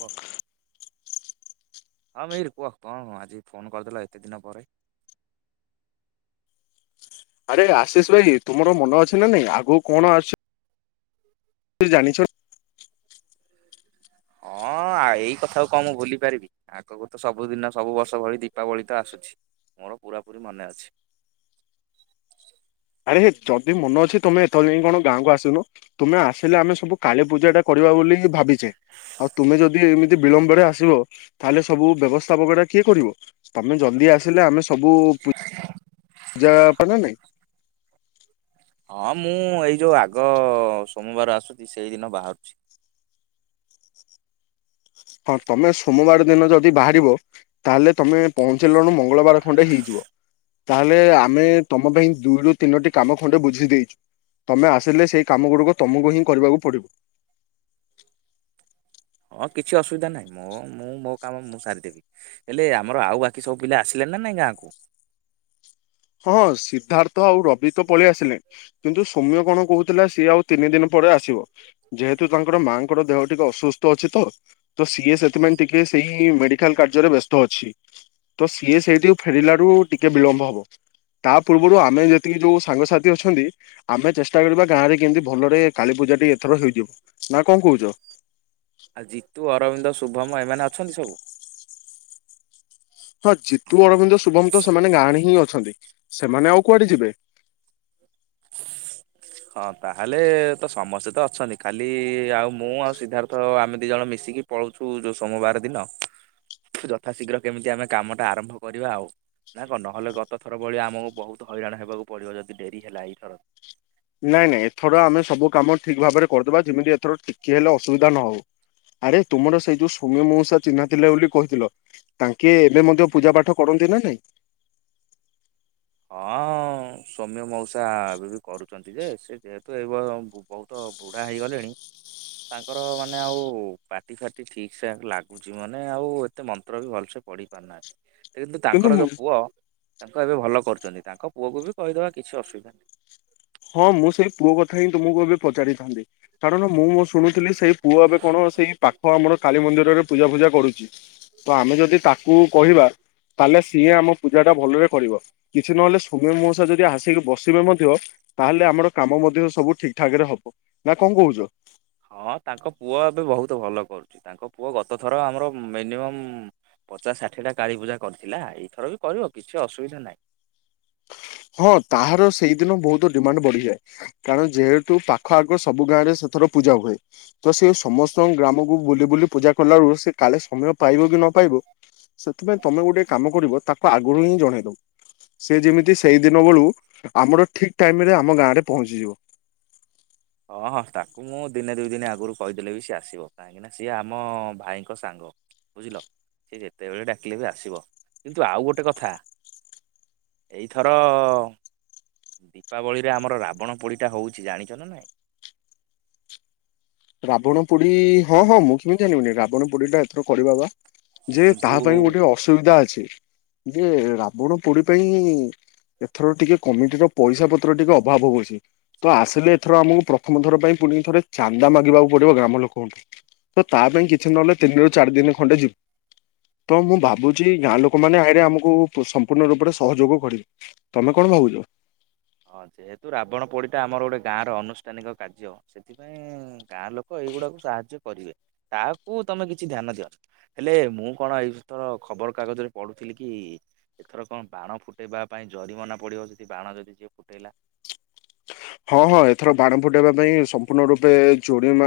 ୱ। ହଁ ଭାଇ କୁହ କଣ ଆଜି ଫୋନ କରିଦେଲ ଏତେ ଦିନ ପରେ। ଆରେ ଆଶିଷ ଭାଇ ତୁମର ମନ ଅଛି ନା ନାଇଁ ଆଗକୁ କଣ ଆସୁ ତ ଜାଣିଚ ହଁ ଏଇ କଥା କଣ ମୁଁ ଭୁଲି ପାରିବି ଆଗକୁ ତ ସବୁ ଦିନ ସବୁ ବର୍ଷ ଭଳି ଦୀପାବଳି ତ ଆସୁଛି। ଆମର ପୁରାପୁରୀ ମାନେ ଅଛି। [inaudible] ଆରେ ଯଦି ମନ ଅଛି ତୁମେ ଏଥର ଯାଇଁ କଣ ଗାଁକୁ ଆସନ ତମେ ଆସିଲେ ଆମେ ସବୁ କାଲି ପୂଜା ଟା କରିବା ବୋଲି ବୋଲି [unintelligible] ଆଉ ତୁମେ ଯଦି ଏମିତି ବିଳମ୍ବରେ ଆସିବ ତାହେଲେ ସବୁ ବ୍ୟବସ୍ଥାପକ ଟା କିଏ କରିବ? [unintelligible] ଆସିଲେ ଆମେ ସବୁ ପୂଜାପଣା ନାହିଁ। ହଁ ମୁଁ ଏଇ ଯୋଉ ଆଗ ସୋମବାର ଆସୁଚି ସେଇଦିନ ବାହାରୁଛି। ହଁ ତମେ ସୋମବାର ଦିନ ଯଦି ବାହା ତାହେଲେ ତମେ ପହଞ୍ଚେ [unintelligible] ମଙ୍ଗଳବାର ଖଣ୍ଡେ ହେଇଯିବ। ତାହେଲେ ଆମେ ତମ ପାଇଁ ଦୁଇରୁ ତିନୋଟି କାମ ଖଣ୍ଡେ ବୁଝି ଦେଇ ତମେ ଆସିଲେ ସେଇ କାମ ଗୁଡିକ ତମକୁ ହିଁ କରିବାକୁ ପଡିବ। ହଁ କିଛି ଅସୁବିଧା ନାହିଁ ମୋ ମୁଁ ମୋ କାମ ମୁଁ ସାରିଦେବି ହେଲେ ଆମର ଆଉ ବାକି ସବୁ ପିଲା ଆସିଲେଣି। ନ ନାହିଁ ଗାଁକୁ। ହଁ ସିଦ୍ଧାର୍ଥ ଆଉ ରବି ତ ପଳେଇ ଆସିଲେ, କିନ୍ତୁ ସୌମ୍ୟ କଣ କହୁଥିଲା ସିଏ ଆଉ ତିନି ଦିନ ପର ଆସିବ ଯେହେତୁ ତାଙ୍କର ମାଙ୍କର ଦେହ ଟିକେ ଅସୁସ୍ଥ ଅଛି ତ ସିଏ ସେଥିପାଇଁ ଟିକେ ସେଇ ମେଡିକାଲ କାର୍ଯ୍ୟରେ ବ୍ୟସ୍ତ ଅଛି, ତ ସିଏ ସେଇଠିୁ ଫେରିଲାରୁ ଟିକେ ବିଳମ୍ବ ହବ। ତା ପୂର୍ବରୁ ଆମେ ଯେତିକି ଯୋଉ ସାଙ୍ଗସାଥି ଅଛନ୍ତି ଆମେ ଚେଷ୍ଟା କରିବା ଗାଁରେ କେମିତି ଭଲରେ କଳୀପୂଜାଟି ଏଥର ହେଇଯାଇ। ନା କଣ କହୁଛ। ଆଉ ଜିତୁ ଅରବିନ୍ଦ ଶୁଭମ ଏମାନେ ଅଛନ୍ତି ସବୁ। ହଁ ଜିତୁ ଅରବିନ୍ଦ ଶୁଭମ ତ ସେମାନେ ଗାଁରେ ହିଁ ଅଛ ଅଛନ୍ତି ସେମାନେ ଆଉ କୁଆଡେ ଯିବେ। ହଁ ତାହେଲେ ତ ସମସ୍ତେ ତ ଅଛନ୍ତି ଖାଲି ଆଉ ମୁଁ ଆଉ ସିଦ୍ଧାର୍ଥ ଆମେ ଦୁଇଜଣ ମିଶିକି। [unintelligible] ଯୋଉ ସୋମବାର ଦିନ। ଯଥାଶୀଘ୍ର କେମିତି ଆମେ କାମ ଟା ଆରମ୍ଭ କରିବା ନା କଣ ନହେଲେ ଗତ ଥର ଭଳିଆ ଆମକୁ ବୋହୁତ ହଇରାଣ ହେବାକୁ ପଡିବ ଯଦି ଡେରି ହେଲା ଏଇଥର। ନାଇଁ ନାଇଁ ଏଥର ଆମେ ସବୁ କାମ ଠିକ ଭାବରେ କରିଦବା ଯେମିତି ଏଥର ଟିକିଏ ହେଲେ ଅସୁବିଧା ନହଉ। ଆରେ ତୁମର ସେଇ ଯୋଉ ସୌମ୍ୟ ମଉଷା ଚିହ୍ନା ଥିଲେ ବୋଲି କହିଥିଲ। ତାଙ୍କେ ଏବେ ମଧ୍ୟ ପୂଜା ପାଠ କରନ୍ତି ନା ନାଇଁ? ହଁ ସୌମ୍ୟ ମଉସା ଏବେ ବି କରୁଛନ୍ତି। ଯେ ସେ ଯେହେତୁ ଏବେ ବହୁତ ବୁଢା ହେଇଗଲେଣି। ତାଙ୍କର ମାନେ ଆଉ ପାଟି ଫାଟି ଠିକ ସେ ଲାଗୁଛି ମାନେ ଆଉ ଏତେ ମନ୍ତ୍ର ବି ଭଲସେ ପଢି ପାରୁନାହାନ୍ତି କିନ୍ତୁ ତାଙ୍କର ଯୋଉ ପୁଅ ତାଙ୍କୁ ଏବେ ଭଲ କରୁ ଯଦି ତାଙ୍କ ପୁଅକୁ ବି କହିଦେବା କିଛି ଅସୁବିଧା ନାହିଁ। ହଁ ମୁଁ ସେଇ ପୁଅ କଥା ହିଁ ତୁମକୁ ଏବେ ପଚାରିଥାନ୍ତି କାରଣ ମୁଁଁ ଶୁଣୁଥିଲି ସେଇ ପୁଅ ଏବେ କଣ ସେଇ ପାଖ ଆମର କାଳି ମନ୍ଦିରରେ ପୂଜା ଫୁଜା କରୁଛି ତ ଆମେ ଯଦି ତାକୁ କହିବା। ତାହେଲେ ସିଏ ଆମ ପୂଜାଟା ଭଲରେ କରିବ କିଛି ନହେଲେ ସୌମ୍ୟ ମଉସା ଯଦି ଆସିକି ବସିବେ ମଧ୍ୟ ତାହେଲେ ଆମର କାମ ମଧ୍ୟ ସବୁ ଠିକ୍ ଠାକ ରେ ହବ ନା କଣ କହୁଛ। ହଁ ତାଙ୍କ ପୁଅ ଏବେ ବହୁତ ଭଲ କରୁଛି ତାଙ୍କ ପୁଅ ଗତ ଥର ଆମର ମିନିମମ୍ ପଚାଶ ଷାଠିଏଟା କାଳୀପୂଜା କରିଥିଲା ଏଇଥର ବି କରିବ କିଛି ଅସୁବିଧା ନାହିଁ। [inaudible] ହଁ ତାହାର ସେଇଦିନ ବହୁତ ଡିମାଣ୍ଡ ବଢିଯାଏ କାରଣ ଯେହେତୁ ପାଖ ଆଗ ସବୁ ଗାଁରେ ସେ ଥର ପୂଜା ହୁଏ ତ ସେ ସମସ୍ତଙ୍କ ଗ୍ରାମକୁ ବୁଲି ବୁଲି ପୂଜା କଲାରୁ ସେ କାଳେ ସମୟ ପାଇବ କି ନ ସେଥିପାଇଁ ତମେ ଗୋଟେ କାମକରିଵ ତାକୁ ‌ଆଗରୁ ହଁ ଜଣେଇଦେଵ ସେ ଯେମିତି ସେଇ ଦିନ ବେଳୁ ଆମର ଠିକ ଟାଇମରେ ଆମ ଗାଁ ରେ ପହଞ୍ଚିଯିବ। ହଁ ହଁ ତାକୁ ମୁଁ ଦିନେ ଦୁଇ ଦିନ ଆଗରୁ କହିଦେଲେ ବି ସିଏ ଆସିବ କାହିଁକି ନା ସିଏ ଆମ ଭାଇଙ୍କ ସାଙ୍ଗ। ବୁଝିଲ ସେ ଯେତେବେଳେ ଡାକିଲେ ବି ଆସିବ କିନ୍ତୁ ଆଉ ଗୋଟେ କଥା ଏଇଥର ଦୀପାବଳିରେ ଆମର ରାବଣ ପୋଡିଟା ହଉଚି ଜାଣିଛ ନା ନାଇଁ? ରାବଣ ପୋଡି ହଁ ହଁ ମୁଁ କେମିତି ଜାଣିବିନି ରାବଣ ପୋଡିଟା ଏଥର କରିବା ବା। ଯେ ତାହା ପାଇଁ କିନ୍ତୁ ଗୋଟେ ଅସୁବିଧା ଅଛି। ଯେ ରାବଣ ପୋଡି ପାଇଁ ଏଥର ଟିକେ କମିଟିର ପଇସା ପତ୍ର ଟିକେ ଅଭାବ ହଉଚି ତ ଆସିଲେ ଏଥର ଆମକୁ ପ୍ରଥମ ଥର ପାଇଁ। ପୁଣିଥରେ ଚା ଚାନ୍ଦା ମାଗିବାକୁ ପଡିବ ଗ୍ରାମ ଲୋକଙ୍କଠୁ ତ ତା ପାଇଁ କିଛି ନହେଲେ ତିନିରୁ ଚାରି ଦିନ ଖଣ୍ଡେ ଯିବ। ତ ମୁଁ ଭାବୁଛି ଗାଁ ଲୋକମାନେ ଆଇଲେ ଆମକୁ ସମ୍ପୂର୍ଣ୍ଣ ରୂପରେ ସହଯୋଗ କରିବେ ତମେ କଣ ଣ ଭାବୁଛ। ହଁ ଯେହେତୁ ରାବଣ ପୋଡିଟା ଆମର ଗୋଟେ ଗାଁର ଅନୁଷ୍ଠାନିକ କାର୍ଯ୍ୟ ସେଥିପାଇଁ ଗାଁ ଲୋକ ଏଇଗୁଡାକୁ ସାହାଯ୍ୟ କରିବେ ତାକୁ ତମେ କିଛି ଧ୍ୟାନ ଦିଅ ହେଲେ ମୁଁ କଣ ଏଇଥର ଖବର ଖବର କାଗଜରେ ପଡୁଥିଲି କି ଏଥର କଣ ବାଣ ଫୁଟେଇବା ପାଇଁ ଜରିମାନା ପଡିବ ସେ ବାଣ ଯଦି ଯିଏ ଫୁଟେଇଲା। ହଁ ହଁ ଏଥର ବାଣ ଫୁଟେଇବା ପାଇଁ ସମ୍ପୂର୍ଣ୍ଣ ରୂପେ ଜୋରିମା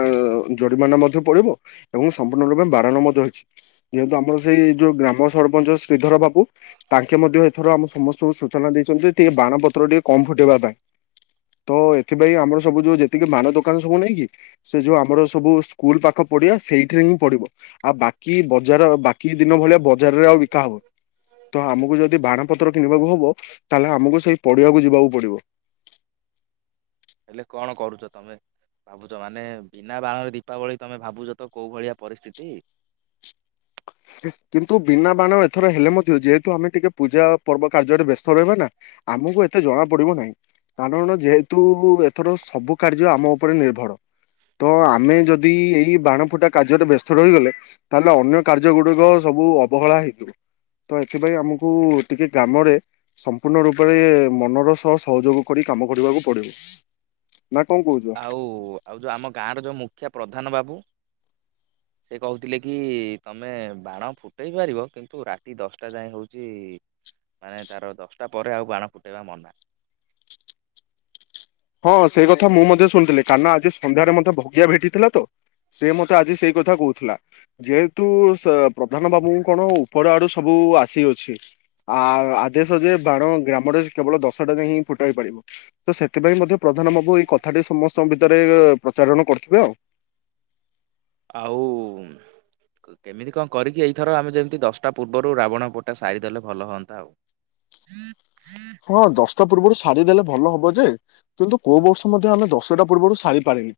ଜୋରିମାନା ମଧ୍ୟ ପଡିବ। ଏବଂ ସମ୍ପୂର୍ଣ୍ଣ ରୂପେ ବାରଣ ମଧ୍ୟ ରଇଛି ଯେହେତୁ ଆମର ସେଇ ଯୋଉ ଗ୍ରାମ ସରପଞ୍ଚ ଶ୍ରୀ ତାଙ୍କେ ମଧ୍ୟ ଏଥର ଆମ ସମସ୍ତଙ୍କୁ ସୂଚନା ଦେଇଛନ୍ତି ଟିକେ ବାଣ ପତ୍ର ଟିକେ କମ ଫୁଟେଇବା ପାଇଁ। ତ ଏଥିପାଇଁ ଆମର ସବୁ ଯୋଉ ଯେତିକି ମାନ ଦୋକାନ ସବୁ ନାଇଁ କିି ସେ ଯୋଉ ଆମର ସବୁ ସ୍କୁଲ ପାଖ ପଡିଆ। ସେଇଥିରେହିଁ ପଡିବ ଆଉ ବାକି ବଜାର ବା କି ଦିନଭଳିଆ ବଜାରରେ ଆଉ ବିକା ହବ ତ ଆମକୁ ଯଦି ବାଣ ପତ୍ର କିଣିବାକୁ ହବ। ତାହେଲେ ଆମକୁ ସେଇ ପଡିଆକୁ ଯିବାକୁ ପଡିବ। ହେଲେ କଣ କରୁଚ ତମେ? ଭାବୁଛ ମାନେ ବିନା ବାଣରେ ଦୀପାବଳି ତମେ ଭାବୁଛ ତ କୋଉ ଭଳିଆ ପରିସ୍ଥିତି। [unintelligible] କିନ୍ତୁ ବିନା ବାଣ ଏଥର ହେଲେ ମଧ୍ୟ ଯେହେତୁ ଆମେ ଟିକେ ପୂଜା ପର୍ବ କାର୍ଯ୍ୟରେ ବ୍ୟସ୍ତ ରହିବା ନା ଆ ଆମକୁ ଏତେ ଜଣା ପଡିବନାହିଁ। କାଣଣ ଯେହେତୁ ଏଥର ସବୁ କାର୍ଯ୍ୟ ଆମ ଉପରେ ନିର୍ଭର। ତ ଆମେ ଯଦି ଏଇ ବାଣଫୁଟା କାର୍ଯ୍ୟରେ ବ୍ୟସ୍ତ ରହିଗଲେ ତାହେଲେ ଅନ୍ୟ କାର୍ଯ୍ୟ ଗୁଡିକ ସବୁ ଅବହେଳା ହେଇଯିବ। ତ ଏଥିପାଇଁ ଆମକୁ ଟିକେ ଗ୍ରାମରେ ସମ୍ପୂର୍ଣ୍ଣ ରୂପରେ ମନର ସହ ସହଯୋଗ କରି କାମ କରିବାକୁ ପଡିବ। ନା କଣ କହୁଛ? ଆଉ ଆଉ ଯୋଉ ଆମ ଗାଁ ର ଯୋଉ ମୁଖିଆ ପ୍ରଧାନ ବାବୁ। ସେ କହୁଥିଲେ କି ତମେ ବାଣ ଫୁଟେଇ ପାରିବ କିନ୍ତୁ ରାତି ଦଶଟା ଯାଏ ହଉଛି। ମାନେ ତାର ଦଶଟା ପରେ ଆଉ ବାଣ ଫୁଟେଇବା ମନା। ହଁ ସେଇ କଥା ମୁଁ ମଧ୍ୟ ଶୁଣିଥିଲି କାରଣ ଆଜି ସନ୍ଧ୍ୟାରେ ମତେ ଭଗିଆ ଭେଟିଥିଲା ତ। ସେ ମତେ ଆଜି ସେଇ କଥା କହୁଥିଲା। ଯେହେତୁ ପ୍ରଧାନ ବାବୁଙ୍କୁ କଣ ଉପର ଆଡୁ ସବୁ କୁ ଆସିଅଛି। ଆ ଆଦେଶ ଯେ ବାଣ ଗ୍ରାମରେ କେବଳ ଦଶଟା ଯାଏ ହିଁ ଫୁଟା ହେଇପାରିବ ତ ସେ ସେଥିପାଇଁ ମଧ୍ୟ ପ୍ରଧାନ ବାବୁ ଏଇ କଥାଟି ସମସ୍ତଙ୍କ ଭିତରେ ପ୍ରଚାରଣ କରିଥିବ। ଆଉ। କେମିତି କଣ କରିକି ଏଇଥର ଆମେ ଯେମିତି ଦଶଟା ପୂର୍ବରୁ ରାବଣ ପୋଡ଼ି ଟା ସାରିଦେଲେ ଭଲ ହୁଅନ୍ତା ଆଉ। ହଁ ଦଶଟା ପୂର୍ବରୁ ସାରି ଦେଲେ ଭଲ ହବ ଯେ କିନ୍ତୁ କୋଉଁ ବର୍ଷ ମଧ୍ୟ ଆମେ ଦଶଟା ପୂର୍ବରୁ ସାରି ପାରୁନୁ।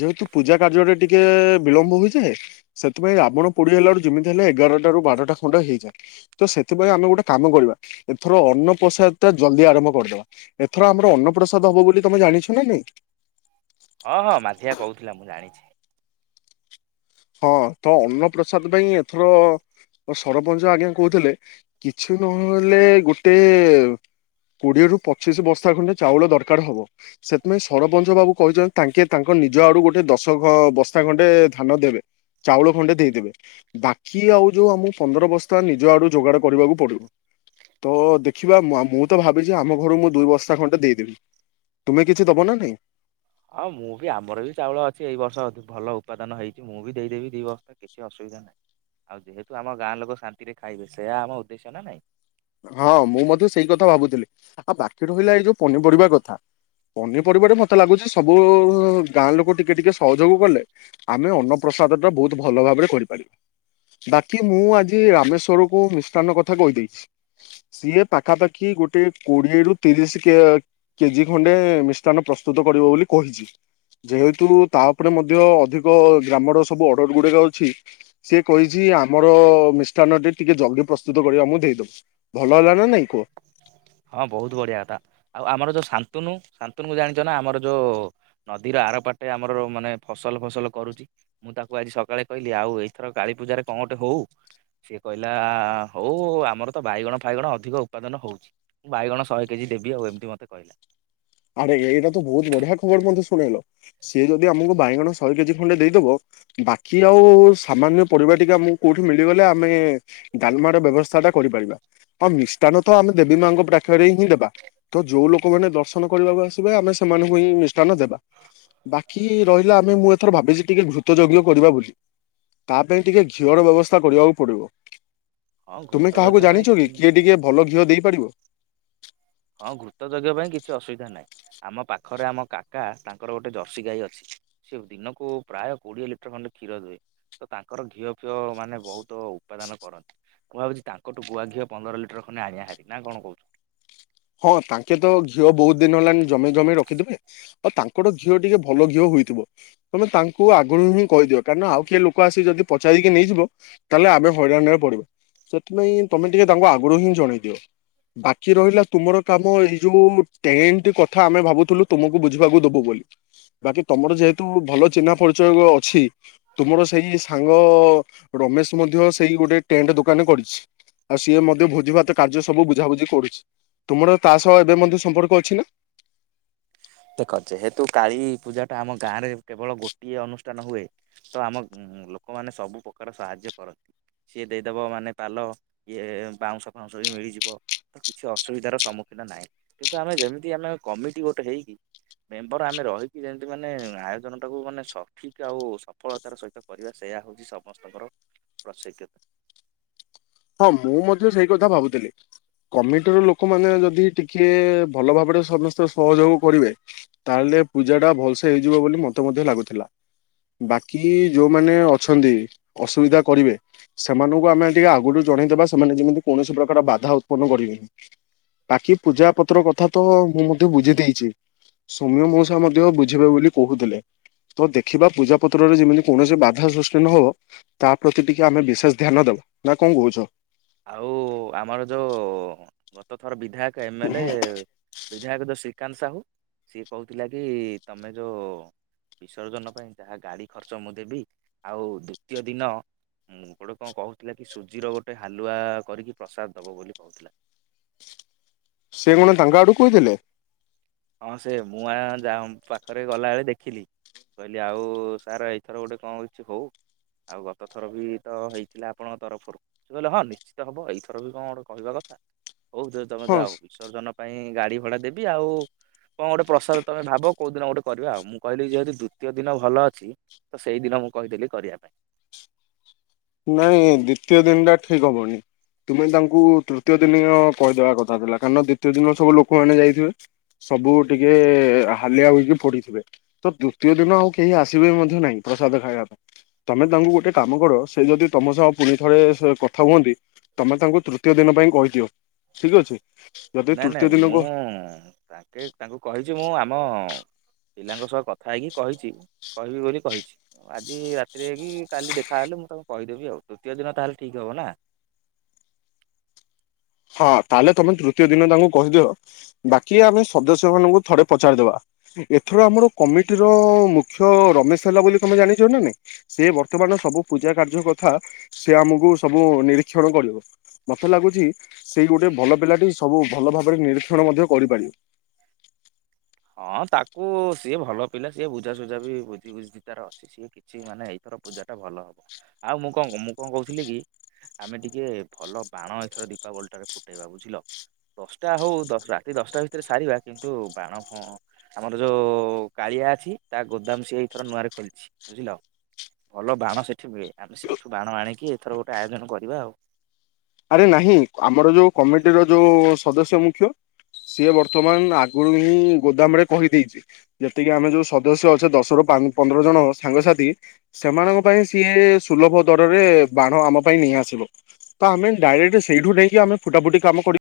ଯେହେତୁ ପୂଜା କାର୍ଯ୍ୟରେ ଟିକେ ବିଳମ୍ବ ହୋଇଯାଏ। ସେଥିପାଇଁ ରାବଣ ପୋଡ଼ି ହେଲା ଯେମିତି ହେଲେ ଏଗାରଟ ରୁ ବାରଟା ଖଣ୍ଡେ ହେଇଯାଏ। ତ ସେଥିପାଇଁ ଆମେ ଗୋଟେ କାମ କରିବା। ଏଥର ଅନ୍ନପ୍ରସାଦ ଟା ଜଲଦି ଆରମ୍ଭ କରିଦବା। ଏଥର ଆମର ଅନ୍ନପ୍ରସାଦ ହବ ବୋଲି ତମେ ଜାଣିଛ ନା ନାଇଁ? ଓଁ ହଁ ମାଧିଆ କହୁଥିଲା ମୁଁ ଜାଣିଛି। ହଁ ତ ଅନ୍ନପ୍ରସାଦ ଭାଇ ଏଥର ସରପଞ୍ଚ ଆଜ୍ଞା କହୁଥିଲେ କିଛି ନହେଲେ ଗୋଟେ କୋଡ଼ିଏରୁୁ ପଚିଶି ବସ୍ତା ଖଣ୍ଡେ ଚାଉଳ ଦରକାର ହବ। ସେଥିପାଇଁ ସରପଞ୍ଚ ବାବୁ କହିଛନ୍ତି ତାଙ୍କେ ତାଙ୍କର ନିଜ ଆଡୁ ଗୋଟେ ଦଶ ବସ୍ତା ଖଣ୍ଡେ ଧାନ ଦେବେ। ଚାଉଳ ଖଣ୍ଡେ ଦେଇଦେବେ ବାକି ଆଉ ଯୋଉଁ ଆମ ପନ୍ଦର ବସ୍ତା ନିଜ ଆଡୁ ଯୋଗାଡ଼ କରିବାକୁ ପଡ଼ିବ। ତ ଦେଖିବା ମୁଁ ତ ଭାବିଚି ଆମ ଘରୁ ମୁଁ ଦୁଇ ବସ୍ତା ଖଣ୍ଡେ ଦେଇଦେବି। ତୁମେ କିଛି ଦବ ନା ନାଇଁ? ହଁ ମୁଁ ବି ଆମର ବି ଚାଉଳ ଅଛି। ଏଇ ବର୍ଷ ଭଲ ଉପାଦନ ହେଇଛି। ମୁଁ ବି ଦେଇଦେବି ଦି ବସ୍ତା କିଛି ଅସୁବିଧା ଆଉ ଯେହେତୁ ଆମ ଗାଁ ଲୋକ ଶାନ୍ତିରେ ଖାଇବେ ସେୟା ଆମ ଉଦ୍ଦେଶ୍ୟ ନା ନାଇଁ। ହଁ ମୁଁ ମଧ୍ୟ ସେଇ କଥା ଭାବୁଥିଲି। ଆଉ ବାକି ରହିଲା ଏଇ ଯୋଉଁ ପନିପରିବା କଥା। ପନିପରିବାରେ ମତେ ଲାଗୁଛି ସବୁ ଗାଁ ଲୋକ ଟିକେ ଟିକେ ସହଯୋଗ କଲେ ଆମେ ଅନ୍ନପ୍ର ପ୍ରସାଦ ଟା ବହୁତ ଭଲ ଭାବରେ କରିପାରିବି। ବାକି ମୁଁ ଆଜି ରାମେଶ୍ଵର କୁ ମିଷ୍ଟାନ୍ନ କଥା କହିଦେଇଛି। ସିଏ ପାଖାପାଖି ଗୋଟେ କୋଡ଼ିଏରୁ ତିରିଶ କେ କେଜି ଖଣ୍ଡେ ମିଷ୍ଟାନ୍ ପ୍ରସ୍ତୁତ କରି ଦେବ ବୋଲି କହିଛି। ଯେହେତୁ ତା ଉପରେ ମଧ୍ୟ ଅଧିକ ଗ୍ରାମର ସବୁ ଅର୍ଡର ଗୁଡ଼ା ଯାଉଚି ସିଏ କହିଛି ଆମର ମିଷ୍ଟାନ ଟିକେ ଜଲଦି ପ୍ରସ୍ତୁତ କରି ଆମକୁ ଦେଇଦବ ଭଲ ହେଲା ନା ନାଇଁ କୁହ? ହଁ ବହୁତ ବଢିଆ ହେଲା। ଆଉ ଆମର ଯୋଉଁ ଶାନ୍ତୁନ ଶାନ୍ତୁନ କୁ ଜାଣିଛ ନା ଆମର ଯୋଉଁ ନଦୀର ଆରପଟେ ଆମର ମାନେ ଫସଲ ଫସଲ କରୁଛି। ମୁଁ ତାକୁ ଆଜି ସକାଳେ କହିଲି ଆଉ ଏଇଥର କାଳୀପୂଜା କଣ ଗୋଟେ ହଉ ସିଏ କହିଲା ହଉ ଆମର ତ ବାଇଗଣ ଫାଇଗଣ ଅଧିକ ଉତ୍ପାଦନ ହଉଛି। ମୁଁ ବାଇଗଣ ଶହେ କେଜି ଦେବି ଆଉ ଏମିତି ମତେ କହିଲା। ଆରେ ଏଇଟା ତ ବହୁତ ବଢିଆ ଖବର ମଧ୍ୟ ଶୁଣେଇଲ ସିଏ ଯଦି ଆମକୁ ବାଇଗଣ ଶହେ କେଜି ଖଣ୍ଡେ ଦେଇଦବ ବାକି ଆଉ ସାମାନ୍ୟ ପରିବା ଟିକେ ଆମକୁ କୋଉଁଠି ମିଳିଗଲେ ଆମେ ଡାଲମା ର ବ୍ୟବସ୍ଥା ଟା କରିପାରିବା ମିଷ୍ଟାନ ତ ଆମେ ଦେବୀ ମାଙ୍କ ପାଖରେ ହିଁ ଦେବା। ତ ଯୋଉଁ ଲୋକ ମାନେ ଦର୍ଶନ କରିବାକୁ ଆସିବେ ଆମେ ସେମାନଙ୍କୁ ହିଁ ମିଷ୍ଠାନ ଦେବା। ବାକି ରହିଲା ଆମେ ମୁଁ ଏଥର ଭାବିଛି ଟିକେ ଘୃତ ଯଜ୍ଞ କରିବା ବୋଲି ତା ପାଇଁ ଟିକେ ଘିଅର ବ୍ୟବସ୍ଥା କରିବାକୁ ପଡ଼ିବ। ହଁ ତୁମେ ଘୃତ କାହାକୁ ଯଜ୍ଞ ପାଇଁ ଜାଣିଛ କି? କିଏ ଟିକେ ଭଲ ଘିଅ ଦେଇପାରିବ। ହଁ ଘୃତ ଯଜ୍ଞ ପାଇଁ କିଛି ଅସୁବିଧା ନାହିଁ। ଆମ ପାଖରେ ଆମ କାକା ତାଙ୍କର ଗୋଟେ ଜର୍ସି ଗାଈ ଅଛି। ସେ ଦିନକୁ ପ୍ରାୟ କୋଡ଼ିଏ ଲିଟର ଖଣ୍ଡେ କ୍ଷୀର ଦିଏ। ତ ତାଙ୍କର ଘିଅ ଫିଅ ମାନେ ବହୁତ ଉପାଦାନ କରନ୍ତି‌। ମୁଁ ଭାବୁଚି ତାଙ୍କ ଠୁ ଗୁଆଘିଅ ପନ୍ଦର ଲିଟର ଖଣ୍ଡେ ଆଣିଆ ହାରି ନା କଣ କହୁଛୁ? ହଁ ତାଙ୍କେ ତ ଘିଅ ବହୁତ ଦିନ ହେଲାଣି ଜମେଇ ଜମେଇ ରଖିଥିବେ। ଆଉ ତାଙ୍କର ଘିଅ ଟିକେ ଭଲ ଘିଅ ହୁଏ। ହେଇଥିବ ତମେ ତାଙ୍କୁ ଆଗରୁ ହିଁ କହିଦିଅ କାରଣ ଆଉ କିଏ ଲୋକ ଆସିକି ଯଦି ପଚାରି ନେଇଯିବ ତାହେଲେ ତମେ ହଇରାଣରେ ପଡିବ ସେଥିପାଇଁ ତମେ ଟିକେ ତାଙ୍କୁ ଆଗରୁ ହିଁ ଜଣେଇ ଦିଅ ବାକି ରହିଲା ତୁମର କାମ ଏଇ ଯୋଉ ଟେଣ୍ଟ କଥା ଆମେ ଭାବୁଥିଲୁ ତୁମକୁ ବୁଝିବାକୁ ଦବୁ ବୋଲି। ବାକି ତମର ଯେହେତୁ ଭଲ ଚିହ୍ନା ପରିଚୟ ଅଛି ତୁମର ସେଇ ସାଙ୍ଗ ରମେଶ ମଧ୍ୟ ସେଇ ଗୋଟେ ଟେଣ୍ଟ ଦୋକାନ କରିଛି। ଆଉ ସିଏ ମଧ୍ୟ ଭୋଜିଭାତ କାର୍ଯ୍ୟ ସବୁ ବୁଝାବୁଝି କରୁଛି। ତୁମର ତା ସହ ଏବେ ମଧ୍ୟ ସମ୍ପର୍କ ଅଛି ନା। ଦେଖ ଯେହତୁ କାଳୀ ପୂଜା ଟା ଆମ ଗାଁରେ କେବଳ ଗୋଟିଏ ଅନୁଷ୍ଠାନ ହୁଏ। ତ ଆମ ଲୋକମାନେ ସବୁ ପ୍ରକାର ସାହାଯ୍ୟ କରନ୍ତି। ସିଏ ଦେଇଦବ ମାନେ ପାଲ ଇଏ ବାଉଁଶ ଫାଉଁଶ ବି ମିଳିଯିବ ତ କିଛି ଅସୁବିଧାର ସମ୍ମୁଖୀନ୍ ନାଇଁ କିନ୍ତୁ ଆମେ ଯେମିତି ଆମେ କମିଟି ଗୋଟେ ହେଇକି ମେମ୍ବର ଆମେ ରହିକି ଯେମତି ମାନେ ଆୟୋଜନ ଟାକୁ ମାନେ ସଠିକ୍ ଆଉ ସଫଳତାର ସହିତ କରି ସେୟା ହଉଛି ସମସ୍ତଙ୍କର [unintelligible] ହଁ ମୁଁ ମଧ୍ୟ ସେଇ କଥା ଭାବୁଥିଲି। କମିଟିର ଲୋକମାନେ ଯଦି ଟିକେ ଭଲ ଭାବରେ ସମସ୍ତେ ସହଯୋଗ କରିବେ ତାହେଲେ ଏ ପୂଜା ଟା ଭଲସେ ହେଇଯିବ ବୋଲି ମତେ ମଧ୍ୟ ଲାଗୁଥିଲା। ବାକି ଯୋଉମାନେ ଅଛନ୍ତି ଅସୁବିଧା କରିବେ ସେମାନଙ୍କୁ ଆମେ ଟିକେ ଆଗରୁ ଜଣେଇଦେବା ସେମାନେ ଯେମିତି କୌଣସି ପ୍ରକାର ବାଧା ଉତ୍ପନ୍ନ କରିବେନି। ବାକି ପୂଜା ପତ୍ର କଥା ତ ମୁଁ ମଧ୍ୟ ବୁଝି ଦେଇଛି। ସୌମ୍ୟ ମଉସା ମଧ୍ୟ ବୁଝିବେ ବୋଲି କହୁଥିଲେ‌। ତ ଦେଖିବା ପୂଜା ପତ୍ରରେ ଯେମିତି କୌଣସି ବାଧା ସୃଷ୍ଟି ନହବ ତା ପ୍ରତି ଟିକେ ଆମେ ବିଶେଷ ଧ୍ୟାନ ଦବୁ। ନା କଣ କହୁ ଆଉ ଆମର ଯୋଉ ଗତ ଥର ବିଧାୟକ ଏମ୍ଏଲେ ବିଧାୟକ ଯୋଉ ଶ୍ରୀକାନ୍ତ ସାହୁ ସିଏ କହୁଥିଲା କି ତମେ ଯୋଉ ବିସର୍ଜନ ପାଇଁ ଯାହା ଗାଡ଼ି ଖର୍ଚ୍ଚ ମୁଁ ଦେବି ଆଉ ଦ୍ଵିତୀୟ ଦିନ ମୁଁ ଗୋଟେ କଣ କହୁଥିଲା କି ସୁଜିର ଗୋଟେ ହାଲୁଆ କରିକି ପ୍ରସାଦ ଦେବ ବୋଲି କହୁଥିଲା। ସେ କଣ ତାଙ୍କ ଆଡ଼ୁ କହିଥିଲେ? ହଁ ସେ ମୁଁ ଆ ଯା ପାଖରେ ଗଲାବେଳେ ଦେଖିଲି। କହିଲି ଆଉ ସାରେ ଏଇଥର ଗୋଟେ କଣ ହଉଛି ହଉ। ଆଉ ଗତ ଥର ବି ତ ହେଇଥିଲା ଆପଣଙ୍କ ତରଫରୁ ସେ କହିଲେ ହଁ ନିଶ୍ଚିତ ହବ ଏଇଥର ବି କଣ ଗୋଟେ କରିଦବ। [unintelligible] ହଉ [unintelligible] ତମେ ହଁ ଯାଅ ବିସର୍ଜନ ପାଇଁ ଗାଡ଼ି ଭଡ଼ା ଦେବି ଆଉ। କଣ ଗୋଟେ ପ୍ରସାଦ ତମେ ଭାବ କୋଉ ଦିନ ଗୋଟେ କରିବା ଆଉ ମୁଁ କହିଲି ଯେହେତୁ ଦ୍ଵିତୀୟ ଦିନ ଭଲ ଅଛି। ସେଇଦିନ ମୁଁ କହିଥିଲି କରିବା ପାଇଁ। ନାଇଁ ଦ୍ଵିତୀୟ ଦିନ ଟା ଠିକ୍ ହବନି। ତୁମେ ତାଙ୍କୁ ତୃତୀୟ ଦିନିୟ କହିଦବା କଥା ଥିଲା କାରଣ ଦ୍ଵିତୀୟ ଦିନ ସବୁ ଲୋକମାନେ ଯାଇଥିବେ। ସବୁ ଟିକେ ହାଲିଆ ହୋଇକି ପଡ଼ିଥିବେ ତ ତୃତୀୟ ଦିନ ଆଉ କେହି ଆସିବେ ମଧ୍ୟ ନାହିଁ। ପ୍ରସାଦ ଖାଇବା ପାଇଁ ତମେ ତାଙ୍କୁ ଗୋଟେ କାମ କର। ସେ ଯଦି ତମ ସହ ପୁଣିଥରେ ସେ କଥା ହୁଅନ୍ତି ତମେ ତାଙ୍କୁ ତୃତୀୟ ଦିନ ପାଇଁ କହିଦିଅ। ଠିକ୍ ଅଛି। ଯଦି ନାଇଁ ତୃତୀୟ ନାଇଁ ଦିନକୁ ମୁଁ ତାଙ୍କେ ତାଙ୍କୁ କହିଛି ମୁଁ ଆମ ପିଲାଙ୍କ ସହ କଥା ହେଇକି କହିଛି କହିବି ବୋଲି କହିଛି ଆଜି ରାତିରେ ହେଇକି କାଲି ଦେଖାହେଲେ ମୁଁ କହିଦେବି ଆଉ ତୃତୀୟ ଦିନ ତାହେଲେ ଠିକ୍ ହବ ନା? [inaudible] ହଁ ତାହେଲେ ତମେ ତୃତୀୟ ଦିନ ତାଙ୍କୁ କହିଦିଅ ବାକି ଆମେ ସଦସ୍ୟ ମାନଙ୍କୁ ଥରେ ପଚାରିଦବା। ଏଥର ଆମର କମିଟିର ମୁଖ୍ୟ ରମେଶ ହେଲା ବୋଲି ତମେ ଜାଣିଛ ନା ନାଇଁ ସେ ବର୍ତ୍ତମାନ ସବୁ ପୂଜା କାର୍ଯ୍ୟ କଥା, ସେ ଆମକୁ ସବୁ ନିରୀକ୍ଷଣ କରିବ, ମତେ ଲାଗୁଛି ସେଇ ଗୋଟେ ଭଲ ପିଲାଟି ସବୁ ଭଲ ଭାବରେ ନିରୀକ୍ଷଣ ମଧ୍ୟ କରିପାରିବ। ହଁ ତାକୁ ସିଏ ଭଲ ପିଲା ସିଏ ବୁଝାସୁଝା ବି ବୁଧିଶୁଧି ତାର ଅଛି ସିଏ କିଛି ମାନେ ଏଇଥର ପୂଜା ଟା ଭଲ ହବ। ଆଉ ମୁଁ କଣ ମୁଁ କଣ କହୁଥିଲି କି, ଆମେ ଟିକେ ଭଲ ବାଣ ଏଥର ଲଟ ଫୁଟେଇବା ବୁଝିଲ, ଦଶଟା ହଉ ରାତି ଦଶଟା ଭିତରେ ସାରିବା, କିନ୍ତୁ ବାଣ ହଁ ଆମର ଯୋଉ କାଳିଆ ଅଛି ତା ଗୋଦାମ ସି ଏଇଥର ନୂଆରେ ଖୋଲିଛି ବୁଝିଲ। ଭଲ ବାଣ ସେଠି ମିଳେ ଆମେ ସେଇଠୁ ବାଣ ଆଣିକି ଏଥର ଗୋଟେ ଆୟୋଜନ କରିବା ଆଉ। ଆରେ ନାହିଁ, ଆମର ଯୋଉ କମିଟିର ଯୋଉ ସଦସ୍ୟ ମୁଖ୍ୟ ସିଏ ବର୍ତ୍ତମାନ ଆଗରୁ ହିଁ ଗୋଦାମ ରେ କହିଦେଇଛି, ଯେତିକି ଆମେ ଯୋଉ ସଦସ୍ୟ ଅଛେ ଦଶର ପନ୍ଦର ଜଣ ସାଙ୍ଗସାଥି ସେମାନଙ୍କ ପାଇଁ ସିଏ ସୁଲଭ ଦରରେ ବାଣ ଆମ ପାଇଁ ନେଇ ଆସିବ, ତ ଆମେ ଡାଇରେକ୍ଟ ସେଇଠୁ ନେଇକି ଆମେ ଫୁଟା ଫୁଟି କାମ କରି